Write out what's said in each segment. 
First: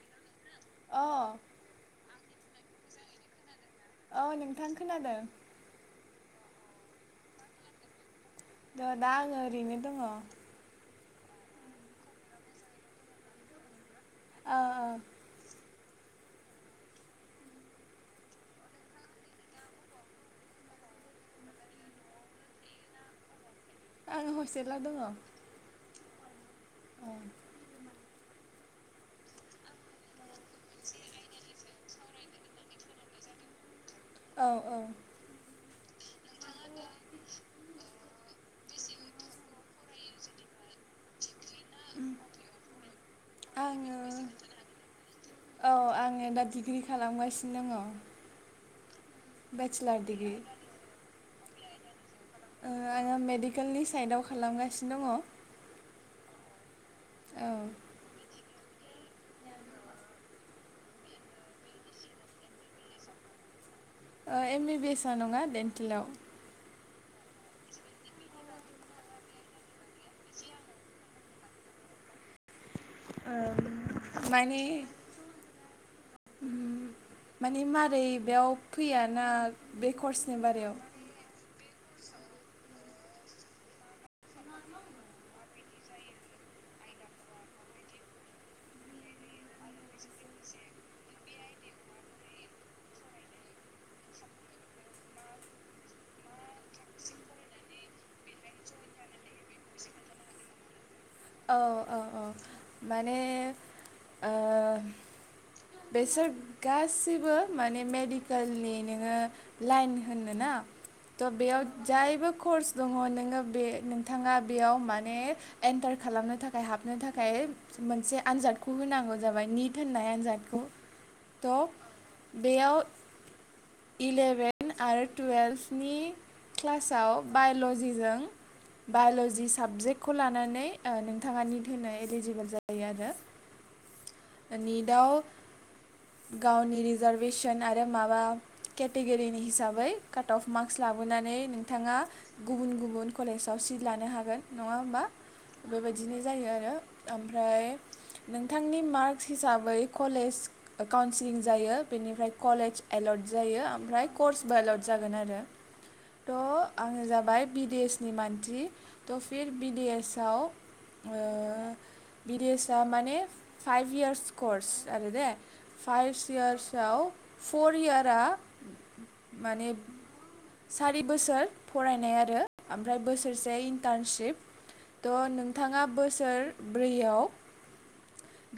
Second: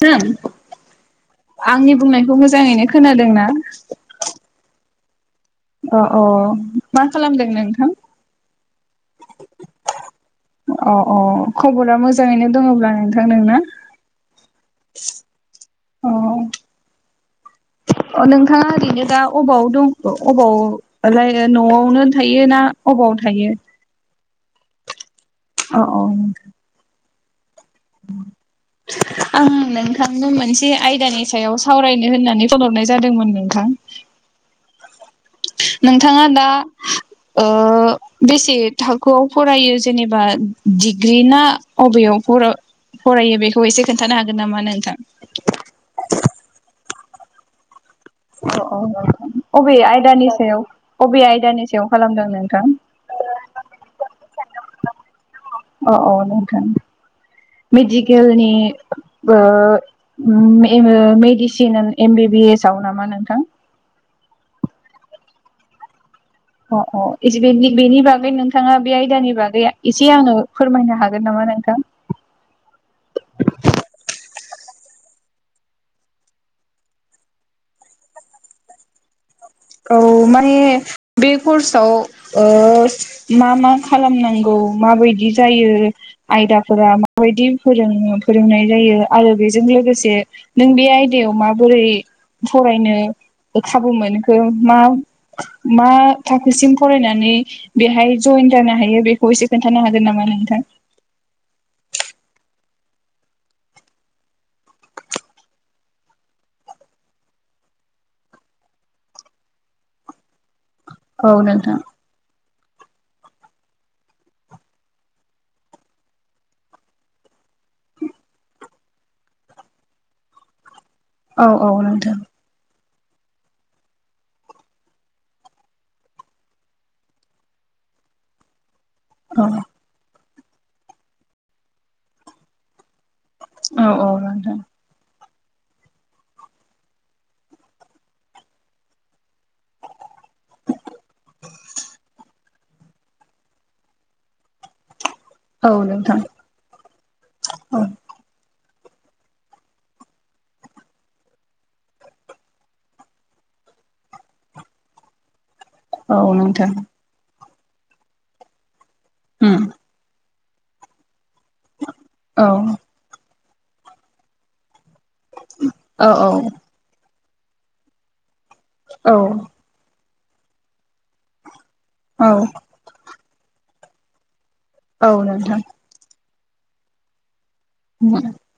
[unintelligible] अ आंनि बुंनायखौ मोजाङैनो खोनादोंना? औ नोंथां खोनादों अ आं मा खालामदों नोंथां? थ दा आङो ओरैनो दङ अ अ खबरा मोजाङैनो दङब्ला नोंथां नोंना? ओ ओ अ नोंथाङा ओरैनो दा अबाव दं अबावलाय न'आवनो थायो ना? अबाव थायो? आं हस्टेलाव दङ अ औ आं नोंथांनो मोनसे आयदानि सायावसो सावरायनो होननानै फन हरनाय जादोंमोन नोंथां औ औ नोंथाङा दा ओ बेसे थाखोआव फरायो जेनेबा डिग्रि ना अबेयाव फरायो बेखौ एसे आङो खोन्थानो हागोन नामा नोंथां? औ आङो दा डिग्रि खालामगासिनो दङ अ अ अबे बेचलार आयदानि डिग्रि सायाव अबे आयदानि सायाव खालामदों नोंथां ओ आङो मेडिकेलनि साइदाव खालामगासिनो दङ औ औ नोंथां मेडिकेलनि बो ओम medicine M B B S आव नामा नोंथां? O M B B S आव नङा डेन्टेलाव अ अ बेनि बागै नोंथाङा बे आयदानि बागै एसे आंनो फोरमायनो हागोन नामा नोंथां? [inaudible] ओ मानि ओम माने मारै बेयाव फैयाना बे औ कर्सनि माने बारायाव बे कर्सआव ओ मा मा खालामनांगौ माबायदि जायो आयदाफोरा माबायदि फोरों फोरोंनाय जायो आरो बेजों लोगोसे नों बे आयदायाव माबोरै फरायनो खाबु मोनखो मा मा थाखोसिम फरायनानै बेहाय जयेन जानो हायो बेखौ एसे खोन्थानो हागोन नामा? नोंथां औ औ औ माने ओ बेसोर गासिबो माने मेडिकेलनि नोङो लाइन होननो ना औ त' बेयाव नोंथां जायबो कर्स दङ नोङो बे नोंथाङा बेयाव माने एन्टार खालामनो थाखाय हाबनो थाखाय मोनसे आनजादखौ होनांगौ जाबाय निट होननाय आनजादखौ औ त' औ नोंथां बेयाव [inaudible] इलेभेन आरो टुवेल्भनि क्लासाव बायल'जिजों बाय'ल'जि औ साबजेक्टखौ लानानै ओ नोंथाङा निट होनो एलिजिबोल जायो आरो। औ औ नोंथां निटयाव गावनि रिजार्भेसन आरो माबा केटेगरिनि हिसाबै काट अफ मार्कस लाबोनानै नोंथाङा गुबुन गुबुन कलेजाव सित लानो हागोन। नङा होमबा औ बेबायदिनो नोंथां जायो आरो ओमफ्राय औ नोंथांनि मार्क हिसाबै कलेज काउन्सिलिं जायो बेनिफ्राय कलेज एल'ट जायो ओमफ्राय कर्सबो एलउट जागोन आरो। औ नोंथां। बिदेएसनि मानसि थ' फिर उम बिदेसयाव ओ औ बिदिएसया माने फाइभ इयार्स कर्स। आरो दे औ फाइभस इयार्सआव फर इयारा औ माने सारि बोसोर फरायनाय औ आरो ओमफ्राय बोसोरसे इन्टार्नसिप औ थ' नोंथां नोंथाङा बोसोरब्रैयाव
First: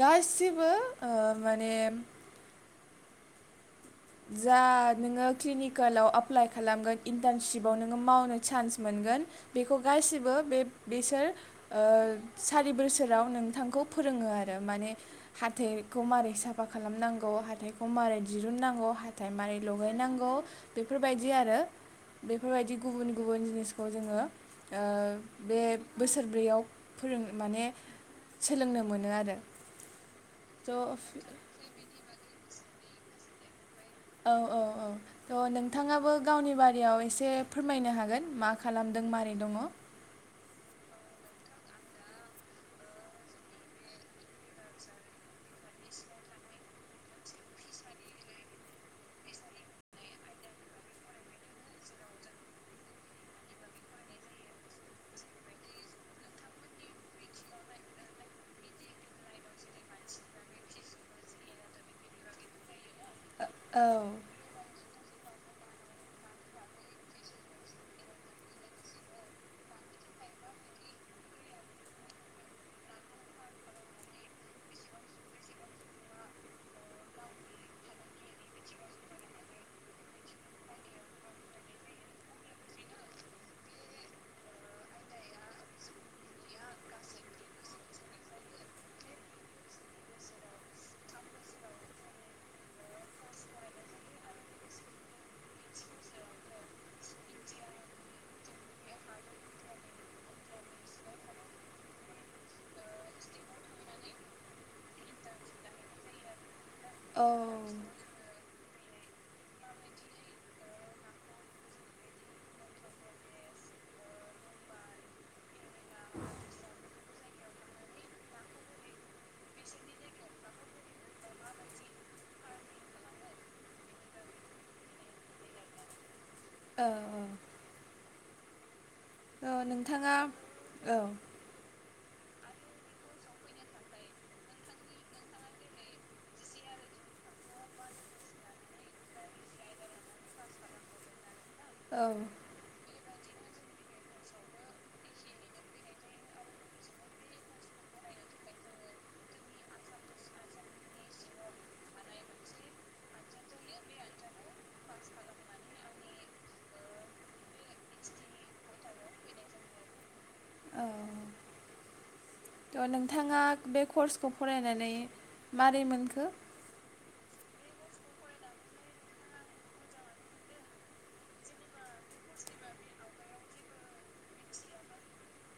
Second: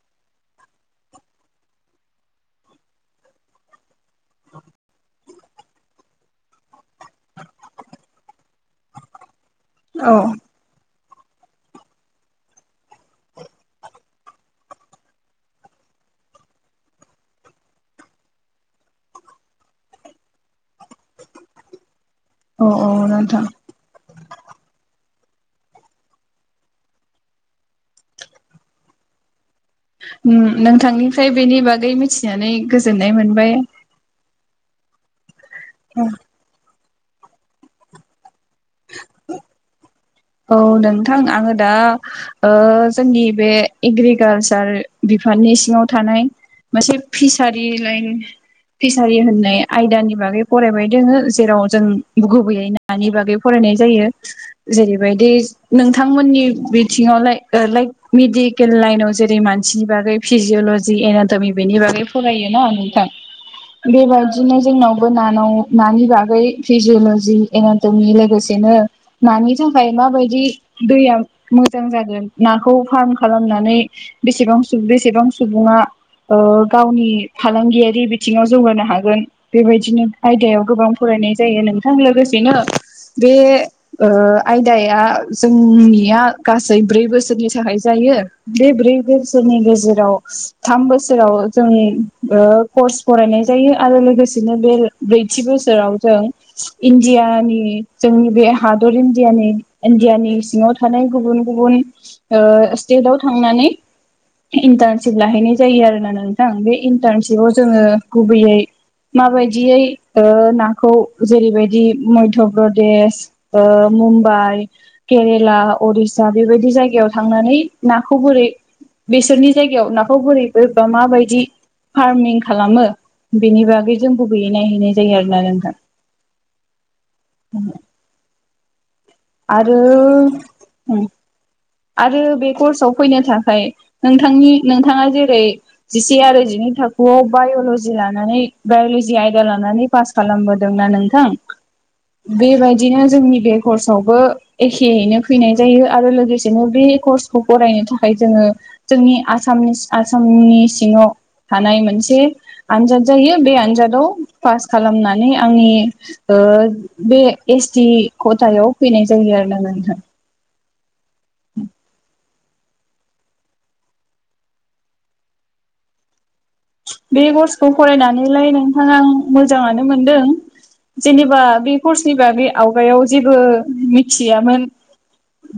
गासिबो ओ माने जा नोङो क्लिनिकेलाव एप्लाइ खालामगोन इन्टार्नशपाव नोङो मावनो चान्स मोनगोन बेखौ औ गासिबो बे बेसोर ओ सारि बोसोराव नोंथांखौ फोरोङो आरो माने हाथे खौ मारै साफा खालामनांगौ हाथायखौ मारै दिरुननांगौ हाथाय मारै लगायनांगौ बेफोरबायदि आरो। औ बेफोरबायदि गुबुन नोंथां गुबुन जिनिसखौ जोङो ओ बे बोसोरब्रैयाव फोरों माने सोलोंनो मोनो आरो। नों थ' नोंथांनिफ्राय बेनि बागै मिथिनानै गोजोननाय मोनबाय। औ औ औ थ' नोंथाङाबो गावनि बारियाव एसे फोरमायनो हागोन मा खालामदों मारै दङ। औ नोंथां आङो दा ओ जोंनि बे एग्रिकालसार दिफार्टमेन्तनि सिङाव थानाय मोनसे फिसारि लाइन फिसारि होननाय आयदानि बागै फरायबाय दोङो जेराव जों गुबैयै नानि बागै फरायबाय। नाय जायो जेरै बायदि नोंथांमोननि बिथिंआव लाइ लाइक मेडिकेल लाइनाव जेरै मानसिनि बा फिजिअल'जि एनाटमि बेनि बागै फरायो ना नोंथां बेबायदिनो जोंनाव बो नानाव नानि बागै फिजल'जि एनाटमि लोगोसेनो नानि जोंनिफ्राय माबायदि दैया मोजां जागोन नाखौ फार्म खालामनानै बेसेबां बेसेबां सुबुङा ओ गावनि फालांगियारि बिथिङाव जौगानो हागोन बेबायदिनो आयदायाव गोबां फराय नायनाय जायो नोंथां लोगोसेनो बे ओ आयदाया जोंनिया गासै ब्रै बोसोरनि थाखाय जायो बे ब्रै बोसोर गेजेराव थाम बोसोराव जों कर्स फरायनाय जायो आरो लोगोसे नो बेर ब्रैथि बोसोराव जों इण्डियानि जोंनि बे हादरिनि इणडिया नि इण्डियानि सिङाव थानाय गुबुन गुबुन ओ स्टेटाव थांनानै इन्टार्नशिप लाहैनाय जायो आरो ना नोंथां बे औ इन्टारनशिपाव जोङो गुबैयै माबायदियै ओ नाखौ जेरैबायदि मध्य प्रदेश ओ मुम्बाइ केरेला उरिस्सा बेबायदि जायगायाव थांनानै नाखौ बोरै बेसोरनि जायगायाव नाखौ बोरैबोबा माबायदि फार्मिं खालामो बेनि बागै जों बबेयै नायहैनाय जायो आरोना नोंथां। औ औ औ आरो नोंथाङा औ उम आरो बे कर्सआव फैनो थाखाय नोंथांनि नोंथाङा जेरै जिसे आरो जिनै थाखोआव बायलजि लानानै बायल'जि आयदा लानानै पास खालामबोदोंना नोंथां औ बेबायदिनो जोंनि बे कर्सआवबो एखेयैनो फैनाय जायो आरो लोगोसे बिदिनो बे कर्सखौ फरायनो थाखाय जोंङो जोंनि आसामनि आसामनि सिङाव थानाय मोनसे आनजाद जायो बे आनजादाव पास खालामनानै आंनि ओ बे एसटि खथायाव फैनाय जायो आरो ना नोंथां औ ओम थ' नोंथाङा बे कर्सखौ फरायनानै मारै मोनखो? बे कर्सखौ फरायनानैलाय नोंथां आं मोजाङानो मोनदों जेनेबा बे कर्सनि बागै आवगायाव जेबो मिथियामोन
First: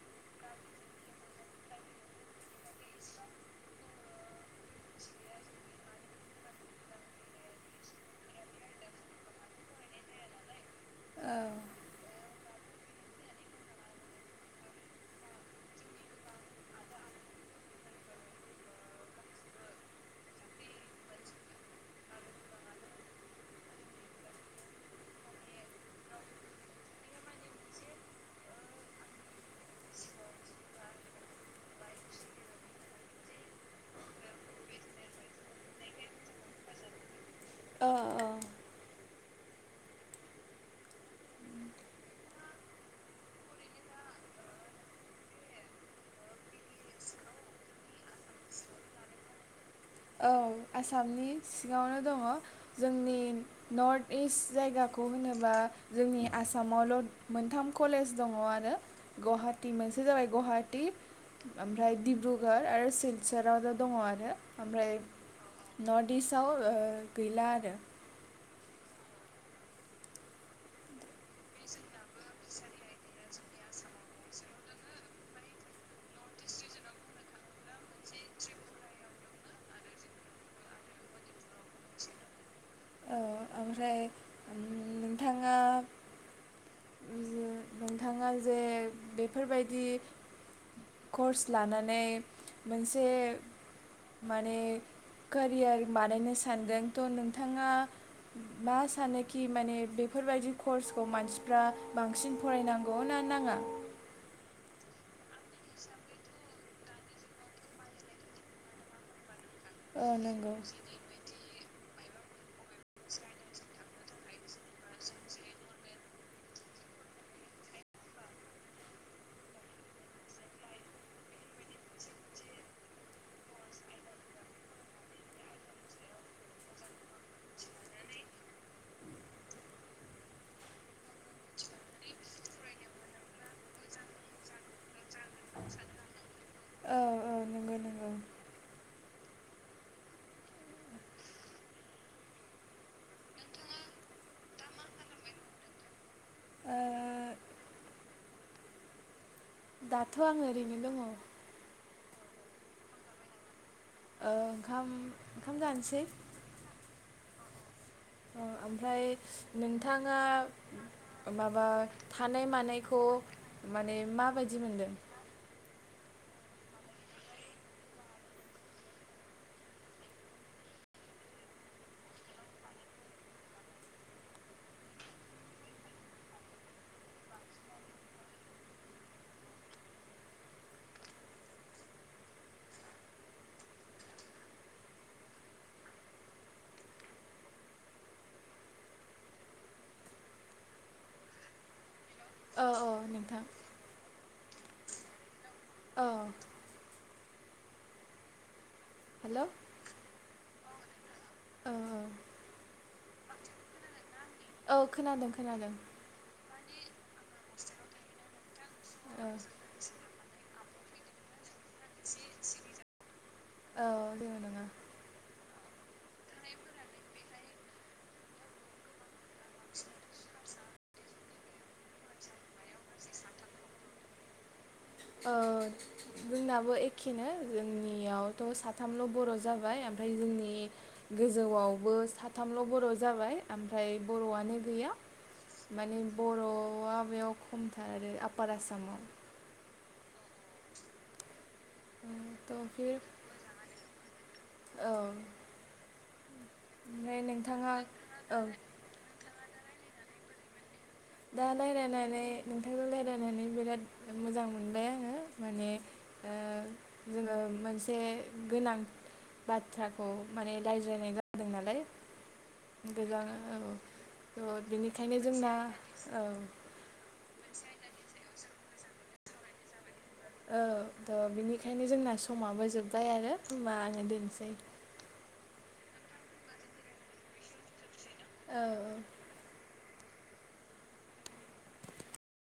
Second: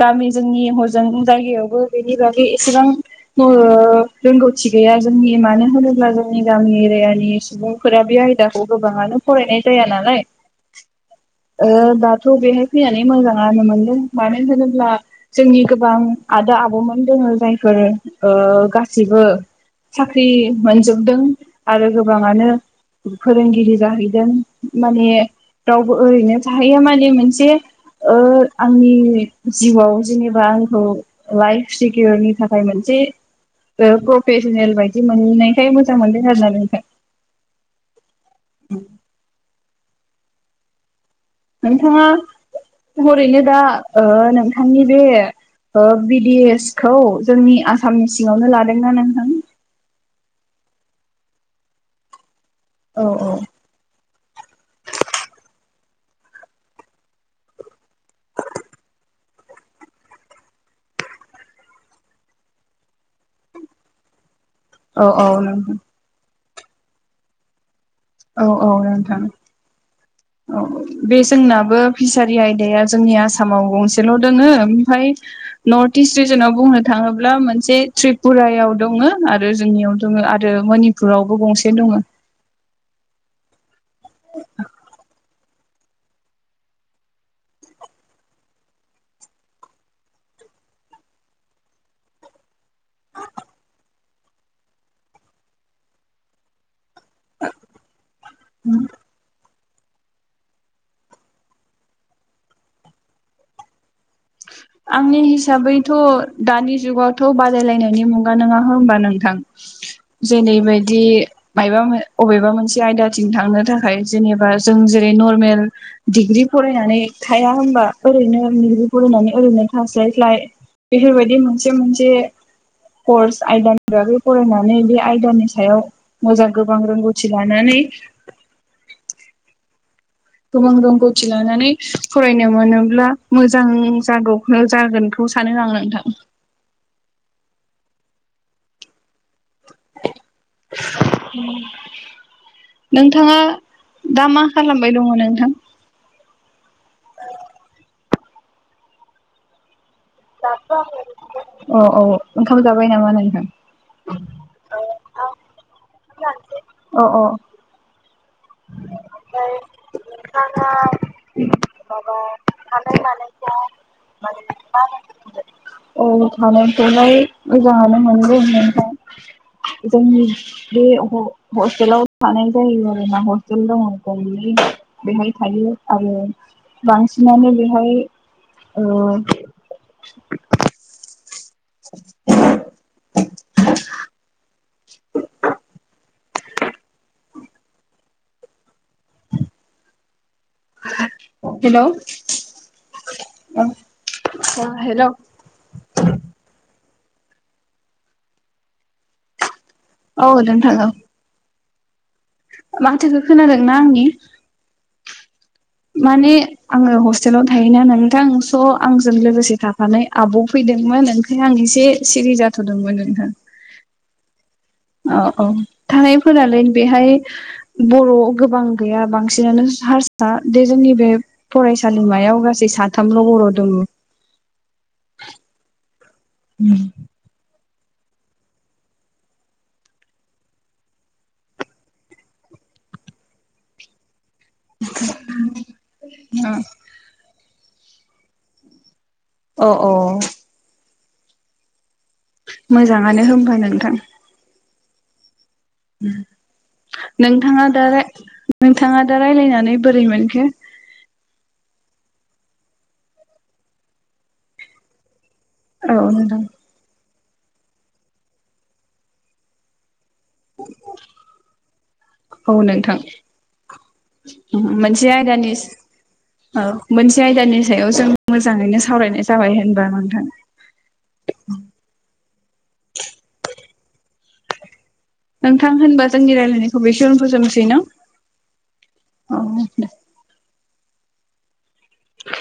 गामि जोंनि हजों जायगायावबो बेनि बागै एसेबां रोंगौ थि गैया जोंनि मानो मानो होनोब्ला जोंनि गामि एरियानि सुबुंफोरा बे आयदाखौ गोबाङानो फरायनाय जाया नालाय औ [inaudible] दाथ' बेहाय फैनानै मोजाङानो मोनदों मानो होनोब्ला जोंनि गोबां आदा आबौमोन दोङो जायफोर गासिबो साख्रि मोनजोबदों आरो गोबाङानो फोरोंगिरि जाहैदों माने रावबो ओरैनो थाहैया माने मोनसे आंनि जिउआव जेनेबा आंखौ लाइफ सिकिअरनि थाखाय मोनसे थि प्रफेसनेल बायदि मोनहैनायखाय मोजां मोनदों आरो ना नोंथां औ औ नोंथाङा हरैनो दा नोंथांनि बे बिडि एस खौ जोंनि आसामनि सिङावनो लादोंना नोंथां औ आसामनि सिगावनो दङ औ जोंनि नर्थ इस्ट जायगाखौ होनोबा जोंनि आसामावल' मोनथाम कलेज दङ आरो गुवाहाटी मोनसे जाबाय गुवाहाटी ओमफ्राय डिब्रुगर आरो सिलसराव' दङ आरो ओमफ्राय औ औ नोंथां नर्थ इस्टआव गैला आरो औ औ नोंथां औ बे जोंनाबो फिसारि आयदाया जोंनि आसामाव गंसेल' दोङो ओमफ्राय नर्थ इस्ट रिजनाव बुंनो थाङोब्ला मोनसे त्रिपुरायाव दङ आरो जोंनियाव दङ आरो मनिपुरावबो गंसे दङ औ ओमफ्राय नोंथाङा [inaudible] नोंथाङा जे बेफोरबायदि कर्स लानानै मोनसे माने कोरियार बानायनो सानदों थ' नोंथाङा मा सानोखि माने बेफोरबायदि कर्सखौ मानसिफ्रा बांसिन फरायनांगौ ना नाङा? [inaudible] आंनि हिसाबैथ' दानि जुगावथ' बादायलायनायनि मुगा नङा होमबा नोंथां? औ नंगौ जेरैबायदि मायबा मो अबेबा मोनसे आयदाथिं थांनो थाखाय जेनेबा जों जेरै नर्मेल डिग्रि फरायनानै थाया होनबा ओरैनो डग्रि फरायनानै ओरैनो थासलाइ लाइ बेफोरबायदि मोनसे मोनसे कर्स आयदानि बागै फरायनानै बे आयदानि सायाव मोजां गोबां रोंगौथि लानानै [inaudible] गोबां रोंगौथि लानानै फरायनो मोनोब्ला मोजां जागौ ओ जागोनखौ सानो आं नोंथां। औ औ नंगौ नंगौ उम। नोंथाङा दा मा खालामबाय दङ नोंथां? ओ दाथ' आं ओरैनो दङ। औ औ ओंखाम जाबाय नामा नोंथां? ओ ओंखाम ओंखाम जानोसै। ओंखाम जानोसै अ अ। ओ ओमफ्राय नोंथाङा माबा थानाय मानायखौ माने माबायदि मोनदों औ थानायानथलाय मोजाङानो मोनदों नोंथां जोंनि बे ह हस्टेलाव थानाय जायो जोंना हस्टेल दङ गंनै बेहाय थायो आरो बांसिनानो बेहाय ओ हेलौ औ औ नोंथां अ हेल' औ। हेल' औ नोंथां औ। ओ ओ माथोखो खोनादोंना आंनि औ खोनादों खोनादों माने आङो हस्टेलाव थायोना नोंथां स' आंजों औ लोगोसे थाफानाय आब' फैदोंमोन ओंखायनो आं एसे सिरि जाथ'दोंमोन नोंथां औ जेबो नङा औ औ थानायफोरालाय बेहाय ओह बर' गोबां गैया बांसिनानो हारसा बे जोंनि बे फरायसालिमायाव गासै साथामल' बर' दङ ओ जोंनाबो एखेनो आव थ' साथामल' बर' जाबाय ओमफाय जोंनि गोजौआव बो साथामल' बर' जा बाय ओमफ्राय बर'आनो गैया माने बर'आ बेयाव खमथार आरो आफपार आसामाव अ अ थ' बे मोजाङानो होमबा नोंथां औ नोंथाङा दा रा औ नोंथाङा दा रायलायनानै बोरैमोनखो दा रायज्लायनानै नोंथांजों रायज्लायनानै बिराद मोजां मोनबाय आङो माने औ ओ नोंथां जोङो मोनसे गोनां बाथ्रा खौ माने रायज्लायनाय जादों नालाय औ नोंथां गोजान औ थ' मोनसे बेनिखायनो जोंना आयदानि औ मोनसे आयदानि सायाव जों मोजाङैनो सावरायनाय जाबाय होनबा औ थ' बिनिखायनो जोंना समाबो जोब्बाय आरो होनबा आङो दोनसै। नोंथां होनबा जोंनि रायजलायनायखौ बेखिनियावनो फोजोबसै ना औ औ औ दे।